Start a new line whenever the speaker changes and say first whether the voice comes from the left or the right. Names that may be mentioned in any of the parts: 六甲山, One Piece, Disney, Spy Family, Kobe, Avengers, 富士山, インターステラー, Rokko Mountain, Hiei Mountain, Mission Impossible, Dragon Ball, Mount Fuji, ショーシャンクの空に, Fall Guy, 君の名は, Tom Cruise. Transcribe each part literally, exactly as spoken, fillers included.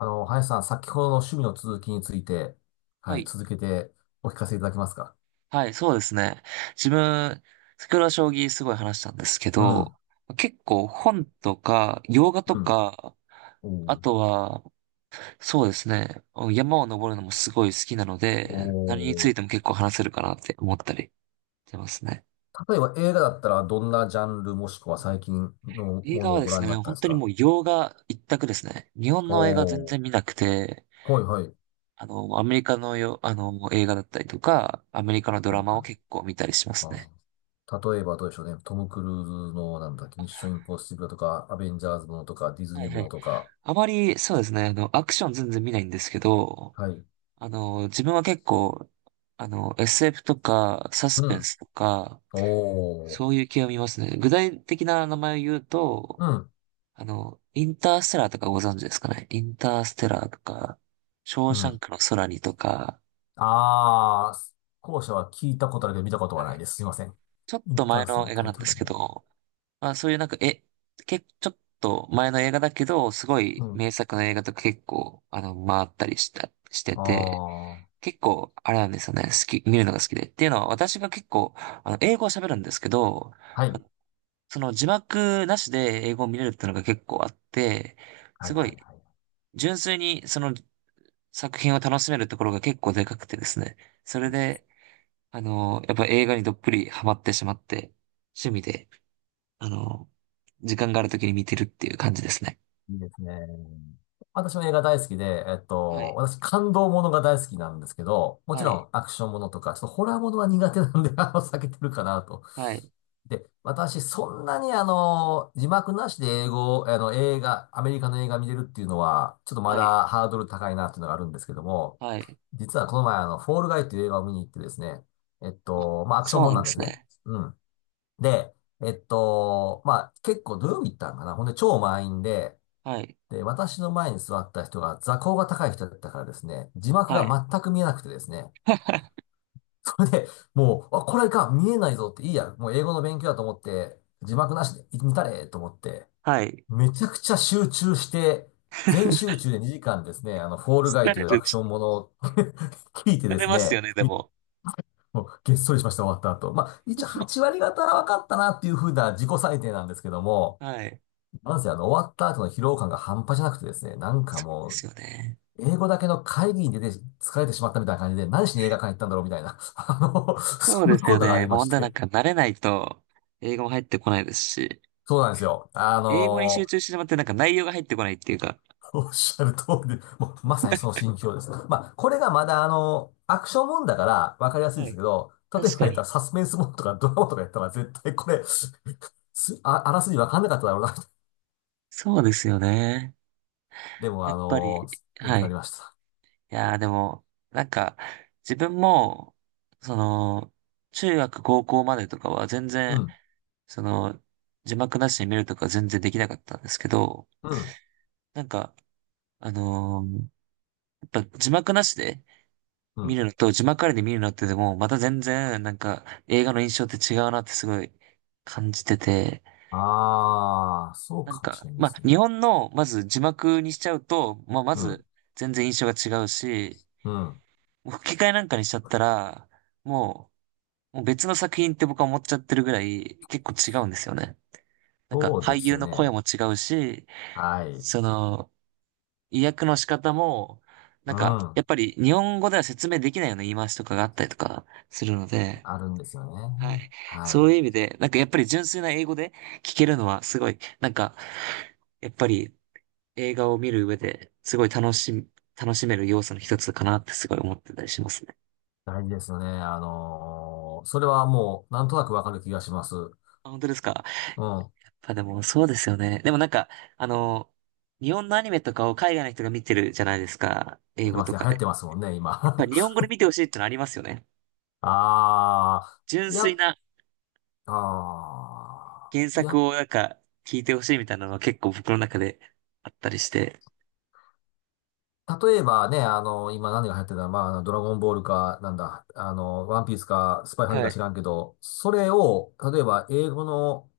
left: あの、林さん、先ほどの趣味の続きについて、は
right: は
left: い、
right: い。
left: 続けてお聞かせいただけますか？
right: はい、そうですね。自分、先ほど将棋すごい話したんですけ
left: う
right: ど、
left: ん、
right: 結構本とか、洋画と
left: うん。
right: か、
left: お
right: あ
left: ー。
right: とは、そうですね、山を登るのもすごい好きなの
left: お
right: で、何につ
left: ー。
right: いても結構話せるかなって思ったりしてますね。
left: 例えば映画だったら、どんなジャンルもしくは
right: は
left: 最
right: い。
left: 近の
right: 映
left: も
right: 画
left: の
right: は
left: を
right: で
left: ご
right: す
left: 覧にな
right: ね、
left: ったん
right: 本
left: です
right: 当に
left: か？
right: もう洋画一択ですね。日本の映画全
left: おー、
right: 然見なくて、
left: はい、はい。
right: あの、アメリカのよ、あの、映画だったりとか、アメリカのド
left: は
right: ラ
left: い、
right: マ
left: は
right: を
left: い。
right: 結構見たりします
left: あ
right: ね。
left: ー例えばどうでしょうね。トム・クルーズの、なんだっけ、ミッション・インポッシブルとか、アベンジャーズものとか、ディズ
right: は
left: ニ
right: い
left: ー
right: は
left: もの
right: い。
left: とか。
right: あまり、そうですね、あの、アクション全然見ないんですけど、
left: はい。
right: あの、自分は結構、あの、エスエフ とか、サス
left: う
right: ペン
left: ん。
right: スとか、
left: お
right: そ
left: ー。
right: ういう系を見ますね。具体的な名前を言うと、
left: うん。
right: あの、インターステラーとかご存知ですかね。インターステラーとか、ショー
left: う
right: シャン
left: ん。
right: クの空にとか、
left: ああ、後者は聞いたことあるけど見たこと
right: は
left: はない
right: い。
left: です。すいません。
right: ちょっ
left: イ
right: と
left: ンタ
right: 前
left: ーセル
right: の
left: の
right: 映画
left: タ
right: な
left: イ
right: ん
left: ト
right: で
left: ル
right: す
left: だけ
right: け
left: ど。
right: ど、まあそういうなんか、え、け、ちょっと前の映画だけど、すご
left: う
right: い
left: ん。
right: 名作の映画とか結構、あの、回ったりした、して
left: あ
right: て、
left: あ、
right: 結構、あれなんですよね。好き、見るのが好きで。っていうのは、私が結構、あの、英語を喋るんですけど、
left: はい。
right: その字幕なしで英語を見れるっていうのが結構あって、
left: は
right: す
left: い
right: ご
left: はい
right: い、
left: はい。
right: 純粋にその作品を楽しめるところが結構でかくてですね。それで、あの、やっぱ映画にどっぷりハマってしまって、趣味で、あの、時間がある時に見てるっていう感じですね。
left: いいですね。私も映画大好きで、えっ
right: は
left: と、
right: い、
left: 私感動ものが大好きなんですけど、もち
right: は
left: ろ
right: い、
left: んアクションものとか、ちょっとホラーものは苦手なんで、あの、避けてるかなと。
right: はい、
left: で、私、そんなにあの、字幕なしで英語、あの、映画、アメリカの映画見れるっていうのは、ちょっとま
right: はい、
left: だハードル高いなっていうのがあるんですけども、
right: はい。
left: 実はこの前あの、フォールガイっていう映画を見に行ってですね、えっ
right: あ、
left: と、まあ、アクション
right: そう
left: もん
right: なん
left: な
right: で
left: んで
right: す
left: すね。
right: ね。
left: うん。で、えっと、まあ、結構土曜日行ったんかな。ほんで、超満員で、
right: はい、
left: で、私の前に座った人が座高が高い人だったからですね、字幕
right: はい、
left: が全く見えなくてですね、それで、もう、あ、これか、見えないぞって、いいや、もう英語の勉強だと思って、字幕なしで見たれと思って、
right: はい。
left: めちゃくちゃ集中して、全集中でにじかんですね、あの、フォールガイ
right: 疲
left: とい
right: れ
left: うア
right: る。
left: クシ
right: 疲
left: ョンものを 聞いてで
right: れ
left: す
right: ますよ
left: ね、
right: ね、で
left: み
right: も。
left: もうげっそりしました、終わった後。まあ、一応はち割方は分かったなっていうふうな自己採点なんですけども、
right: はい。
left: なんせあの、終わった後の疲労感が半端じゃなくてですね、なんか
right: そうで
left: もう、
right: すよね。
left: 英語だけの会議に出て疲れてしまったみたいな感じで、何しに映画館行ったんだろうみたいな、あの、
right: そう
left: そん
right: で
left: な
right: すよ
left: ことがあ
right: ね。
left: り
right: もう
left: ま
right: ほん
left: し
right: となん
left: て。
right: か慣れないと、英語も入ってこないですし、
left: そうなんですよ。あ
right: 英語に
left: の
right: 集
left: ー
right: 中してしまってなんか内容が入ってこないっていうか。
left: おっしゃる通りで、もうまさにその心境です。まあ、これがまだあのアクションもんだからわかりやすい
right: は
left: です
right: い。
left: けど、例え
right: 確
left: ば
right: か
left: 言った
right: に。
left: らサスペンスもんとかドラマとかやったら絶対これす、あ、あらすじわかんなかっただろうな。
right: そうですよね。
left: でも
right: やっ
left: あ
right: ぱり、
left: のー勉強
right: は
left: になり
right: い。
left: ました。
right: いやーでも、なんか、自分も、その、中学、高校までとかは全
left: う
right: 然、
left: ん、
right: その、字幕なしで見るとか全然できなかったんですけど、
left: うん、
right: なんか、あのーやっぱ字幕なしで、
left: う
right: 見
left: ん。
right: るのと、字幕ありで見るのってでも、また全然、なんか、映画の印象って違うなってすごい感じてて、
left: ああ、そう
right: なん
left: かもし
right: か、
left: れないで
right: まあ、
left: すね。
right: 日本の、まず字幕にしちゃうと、まあ、ま
left: うん、
right: ず、全然印象が違うし、
left: うん。
right: もう吹き替えなんかにしちゃったら、もう、もう別の作品って僕は思っちゃってるぐらい、結構違うんですよね。なんか、
left: そう
right: 俳
left: です
right: 優
left: よ
right: の
left: ね。
right: 声も違うし、
left: はい。
right: その、意訳の仕方も、
left: う
right: なんか、や
left: ん。
right: っぱり日本語では説明できないような言い回しとかがあったりとかするので、
left: あるんですよ
right: は
left: ね。
right: い。
left: は
right: そ
left: い。
right: ういう意味で、なんかやっぱり純粋な英語で聞けるのはすごい、なんか、やっぱり映画を見る上ですごい楽しみ、楽しめる要素の一つかなってすごい思ってたりしますね。
left: 大事ですよね。あのーそれはもう、なんとなくわかる気がします。う
right: あ、本当ですか。や
left: ん。
right: っぱでもそうですよね。でもなんか、あの、日本のアニメとかを海外の人が見てるじゃないですか。英
left: 見て
right: 語
left: ま
right: と
left: すね。
right: か
left: 流行っ
right: で。
left: てますもんね、今。
right: やっぱり日本語で見てほしいってのありますよね。
left: ああ、
right: 純粋
left: や、
right: な
left: ああ、
right: 原作
left: や、
right: をなんか聞いてほしいみたいなのは結構僕の中であったりして。
left: 例えばね、あの、今何が流行ってたら、まあ、ドラゴンボールか、なんだ、あの、ワンピースか、スパイファミ
right: は
left: か
right: い。
left: 知らんけど、それを、例えば英語の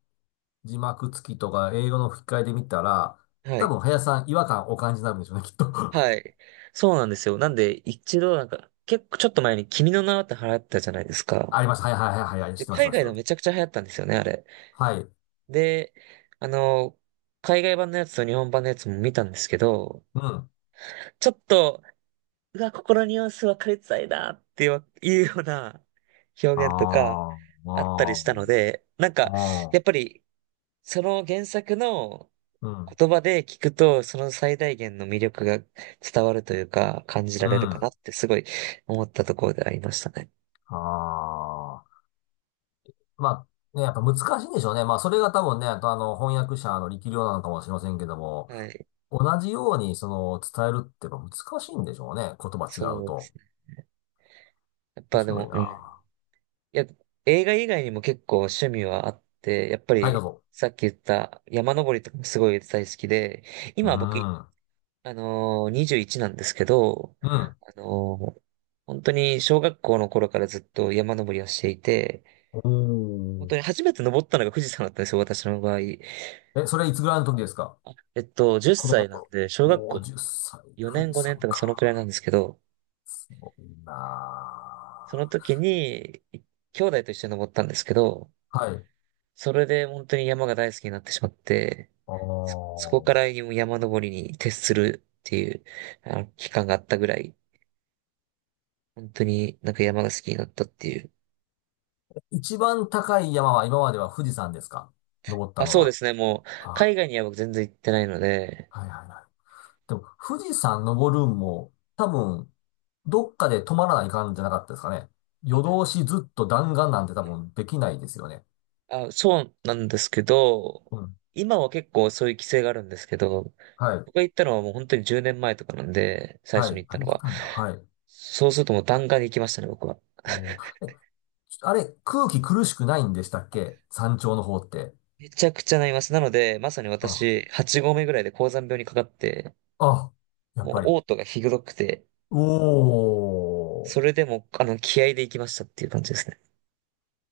left: 字幕付きとか、英語の吹き替えで見たら、
right: は
left: 多
right: い。
left: 分、林さん違和感お感じになるんでしょうね、きっと。
right: はい。そうなんですよ。なんで、一度なんか、結構ちょっと前に君の名はって流行ったじゃないですか。
left: あります。はいはいはいはい、はい知
right: で、
left: ってます、
right: 海
left: 知っ
right: 外
left: て
right: で
left: ま
right: も
left: す。
right: めちゃくちゃ流行ったんですよね、あれ。
left: はい。
right: で、あの、海外版のやつと日本版のやつも見たんですけど、
left: うん。
right: ちょっと、うわ、ここのニュアンス分かりづらいなっていういうような表現とか
left: ああ、
right: あったりしたの
left: あ
right: で、なん
left: あ、
right: か、
left: あ
right: やっ
left: あ、
right: ぱり、その原作の
left: うん、
right: 言葉で聞くと、その最大限の魅力が伝わるというか、感じら
left: う
right: れるかな
left: ん、
right: ってすごい思ったところでありましたね。
left: ああ。まあ、ね、やっぱ難しいんでしょうね。まあ、それが多分ね、あとあの、翻訳者の力量なのかもしれませんけども、
right: はい。
left: 同じようにその、伝えるってやっぱ難しいんでしょうね。言葉違う
right: そうです
left: と。
right: ね。やっ
left: 面
right: ぱで
left: 白い
right: も、うん。い
left: な。
right: や、映画以外にも結構趣味はあって、やっぱ
left: はい、どう
right: り
left: ぞ。
right: さっき言った山登りとかもすごい大好きで、
left: う
right: 今僕、
left: ん、うん。
right: あのー、にじゅういちなんですけど、あのー、本当に小学校の頃からずっと山登りをしていて、
left: お
right: 本当に
left: ー。
right: 初めて登ったのが富士山だったんですよ、私の場合。
left: え、それいつぐらいの時ですか？
right: えっと、10
left: 子供の
right: 歳なん
left: 頃。
right: で、小学
left: おー、
right: 校
left: じゅっさい、
right: 4
left: 富
right: 年
left: 士
right: ごねん
left: 山
right: とかその
left: か。
right: くらいなんですけど、
left: すごいな
right: その
left: あ。
right: 時に、い兄弟と一緒に登ったんですけど、
left: はい。
right: それで本当に山が大好きになってしまって、
left: あ
right: そ、そこから
left: あ。
right: 山登りに徹するっていう、あの、期間があったぐらい、本当になんか山が好きになったっていう。
left: 一番高い山は今までは富士山ですか？登った
right: あ、
left: の
right: そうで
left: は。
right: すね、もう、
left: あ、
right: 海外には僕全然行ってないので、
left: はいはいはい。でも、富士山登るんも、多分、どっかで止まらない感じじゃなかったですかね。夜
right: あ
left: 通しずっと弾丸なんて多分できないですよね。
right: あ、そうなんですけど、
left: うん。
right: 今は結構そういう規制があるんですけど、
left: はい。
right: 僕が行ったのはもう本当にじゅうねんまえとかなんで、最
left: は
right: 初
left: い。
right: に行っ
left: あ
right: た
left: れ、
right: の
left: いけ
right: は。
left: たんだ。はい。
right: そうするともう弾丸に行きましたね、僕は。
left: おーえ、あれ、空気苦しくないんでしたっけ山頂の方って。
right: めちゃくちゃなります。なので、まさに
left: あ、
right: 私、はち合目ぐらいで高山病にかかって、
left: あ、やっ
right: も
left: ぱり。
right: う嘔吐がひどくて、
left: お
right: そ
left: ー。
right: れでも、あの、気合で行きましたっていう感じですね。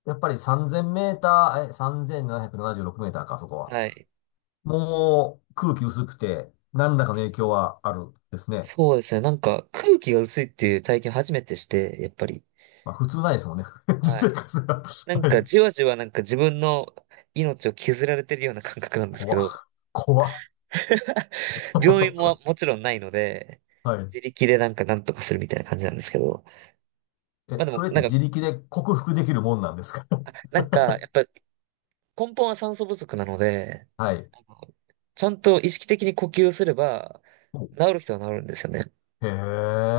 left: やっぱりさんぜんメーター、え、さんぜんななひゃくななじゅうろくメーターか、そこは。
right: はい。
left: もう空気薄くて、何らかの影響はあるですね。
right: そうですね。なんか、空気が薄いっていう体験初めてして、やっぱり。
left: まあ普通ないですもんね。
right: は
left: 実生
right: い。
left: 活が。
right: なん
left: は
right: か、
left: い。
right: じわじわなんか自分の命を削られてるような感覚なんですけ
left: 怖っ。
right: ど、
left: 怖っ。
right: 病院も もちろんないので、
left: はい。
right: 自力でなんかなんとかするみたいな感じなんですけど、ま
left: え、
right: あで
left: そ
right: も、
left: れっ
right: な
left: て
right: んか、
left: 自力で克服できるもんなんですか？
right: あ なんか、やっぱ根本は酸素不足なので、
left: はい。
right: あのちゃんと意識的に呼吸をすれば、
left: お
right: 治る人は治るんですよね。
left: へえ。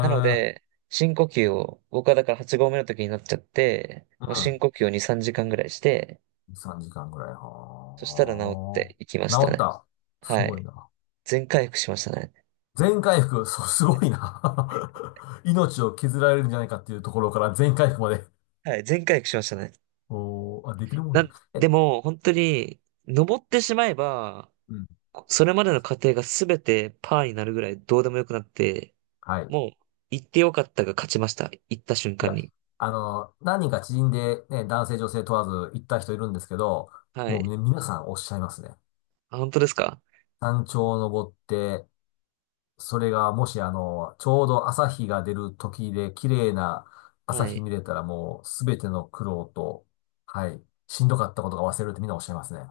right: なので、深呼吸を、僕はだからはち合目の時になっちゃって、もう深
left: ん。
right: 呼吸をに、さんじかんぐらいして、
left: さんじかんぐらい。
right: そしたら治っ
left: は
right: ていきま
left: あ。
right: した
left: 治っ
right: ね。
left: た。す
right: は
left: ごい
right: い。
left: な。
right: 全回復しましたね。
left: 全回復。そう、す
right: は
left: ご
right: い。
left: いな。命を削られるんじゃないかっていうところから全回復まで。
right: はい、全回復しましたね。
left: おー、あ、できるも
right: な
left: んだ。
right: ん、
left: え、
right: でも、本当に、登ってしまえば、
left: うん。
right: それまでの過程がすべてパーになるぐらいどうでもよくなって、
left: はい。
right: もう、行ってよかったが勝ちました。行った瞬
left: い
right: 間
left: や、
right: に。
left: あの、何人か知人でね、男性女性問わず行った人いるんですけど、
right: は
left: もう
right: い。
left: ね、皆さんおっしゃいますね。
right: あ、本当ですか。
left: 山頂を登って、それがもしあの、ちょうど朝日が出る時で綺麗な朝
right: は
left: 日
right: い。
left: 見れたらもうすべての苦労と、はい、しんどかったことが忘れるってみんなおっしゃいますね。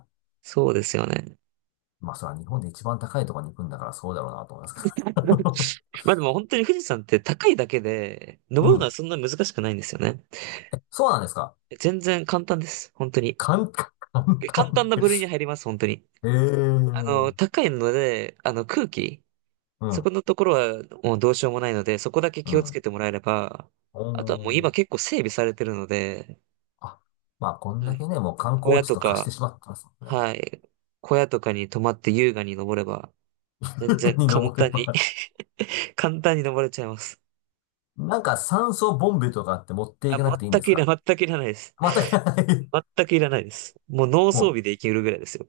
right: そうですよね。
left: まあそれは日本で一番高いところに行くんだからそうだろうなと思いますけ ど。
right: まあでも本当に富士山って高いだけで、
left: う
right: 登るのは
left: ん。
right: そんな難しくないんですよね。
left: そうなんですか。
right: 全然簡単です。本当に。
left: 簡単、簡
right: 簡単
left: 単
right: な
left: で
right: 部
left: て。
right: 類に入ります、本当に。
left: ええ
right: あ
left: う
right: の、
left: ん、
right: 高いので、あの、空気。そこ
left: う
right: のところはもうどうしようもないので、そこだけ気をつ
left: ん。
right: けてもらえれば、
left: お
right: あとはもう
left: ー
right: 今結構整備されてるので、
left: あ。まあ、こん
right: は
left: だ
right: い、
left: けね、もう観
right: 小
left: 光
right: 屋
left: 地
right: と
left: と化して
right: か、
left: しまってますもんね。
right: はい、小屋とかに泊まって優雅に登れば、全 然
left: に
right: 簡
left: 登れ
right: 単に
left: ば。
right: 簡単に登れちゃいます。
left: なんか酸素ボンベとかって持ってい
right: あ、
left: かなくていいん
right: 全
left: で
right: く
left: す
right: いら、
left: か？
right: 全くいらないです。
left: 全くない。
right: 全くいらないです。もう脳
left: も
right: 装
left: う、
right: 備でいけるぐらいですよ。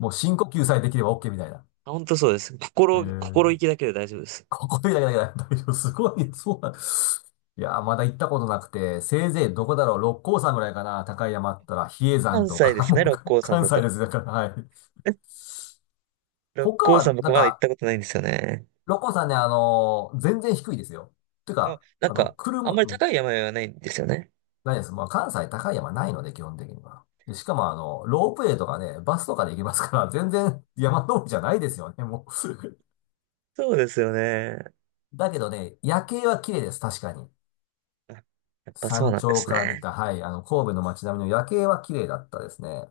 left: もう深呼吸さえできれば オーケー みたいな。
right: あ、本当そうです。
left: え
right: 心、心
left: ー、
right: 意気だけで大丈夫です。
left: ここでだけだけだ。大丈夫。すごい。そうなんいやー、まだ行ったことなくて、せいぜいどこだろう。六甲山ぐらいかな。高い山あったら、比叡山
right: 関
left: と
right: 西で
left: か、
right: す
left: も
right: ね、
left: う
right: 六
left: か
right: 甲山
left: 関
right: だ
left: 西
right: と。
left: です。だから、はい。
right: 六
left: 他
right: 甲山
left: は、
right: 僕
left: なん
right: まだ行っ
left: か、
right: たことないんですよね。
left: 六甲山ね、あのー全然低いですよ。て
right: あ、
left: か、
right: なん
left: あの、
right: か、あん
left: 車、
right: まり高い山々はないんですよね。
left: ないです。まあ、関西高い山ないので、基本的には。で、しかも、あの、ロープウェイとかね、バスとかで行けますから、全然山登りじゃないですよね、もう。
right: そうですよね。
left: だけどね、夜景は綺麗です、確かに。
right: あ、やっぱそう
left: 山
right: なんで
left: 頂
right: す
left: から見
right: ね。
left: た、はい、あの、神戸の街並みの夜景は綺麗だったですね。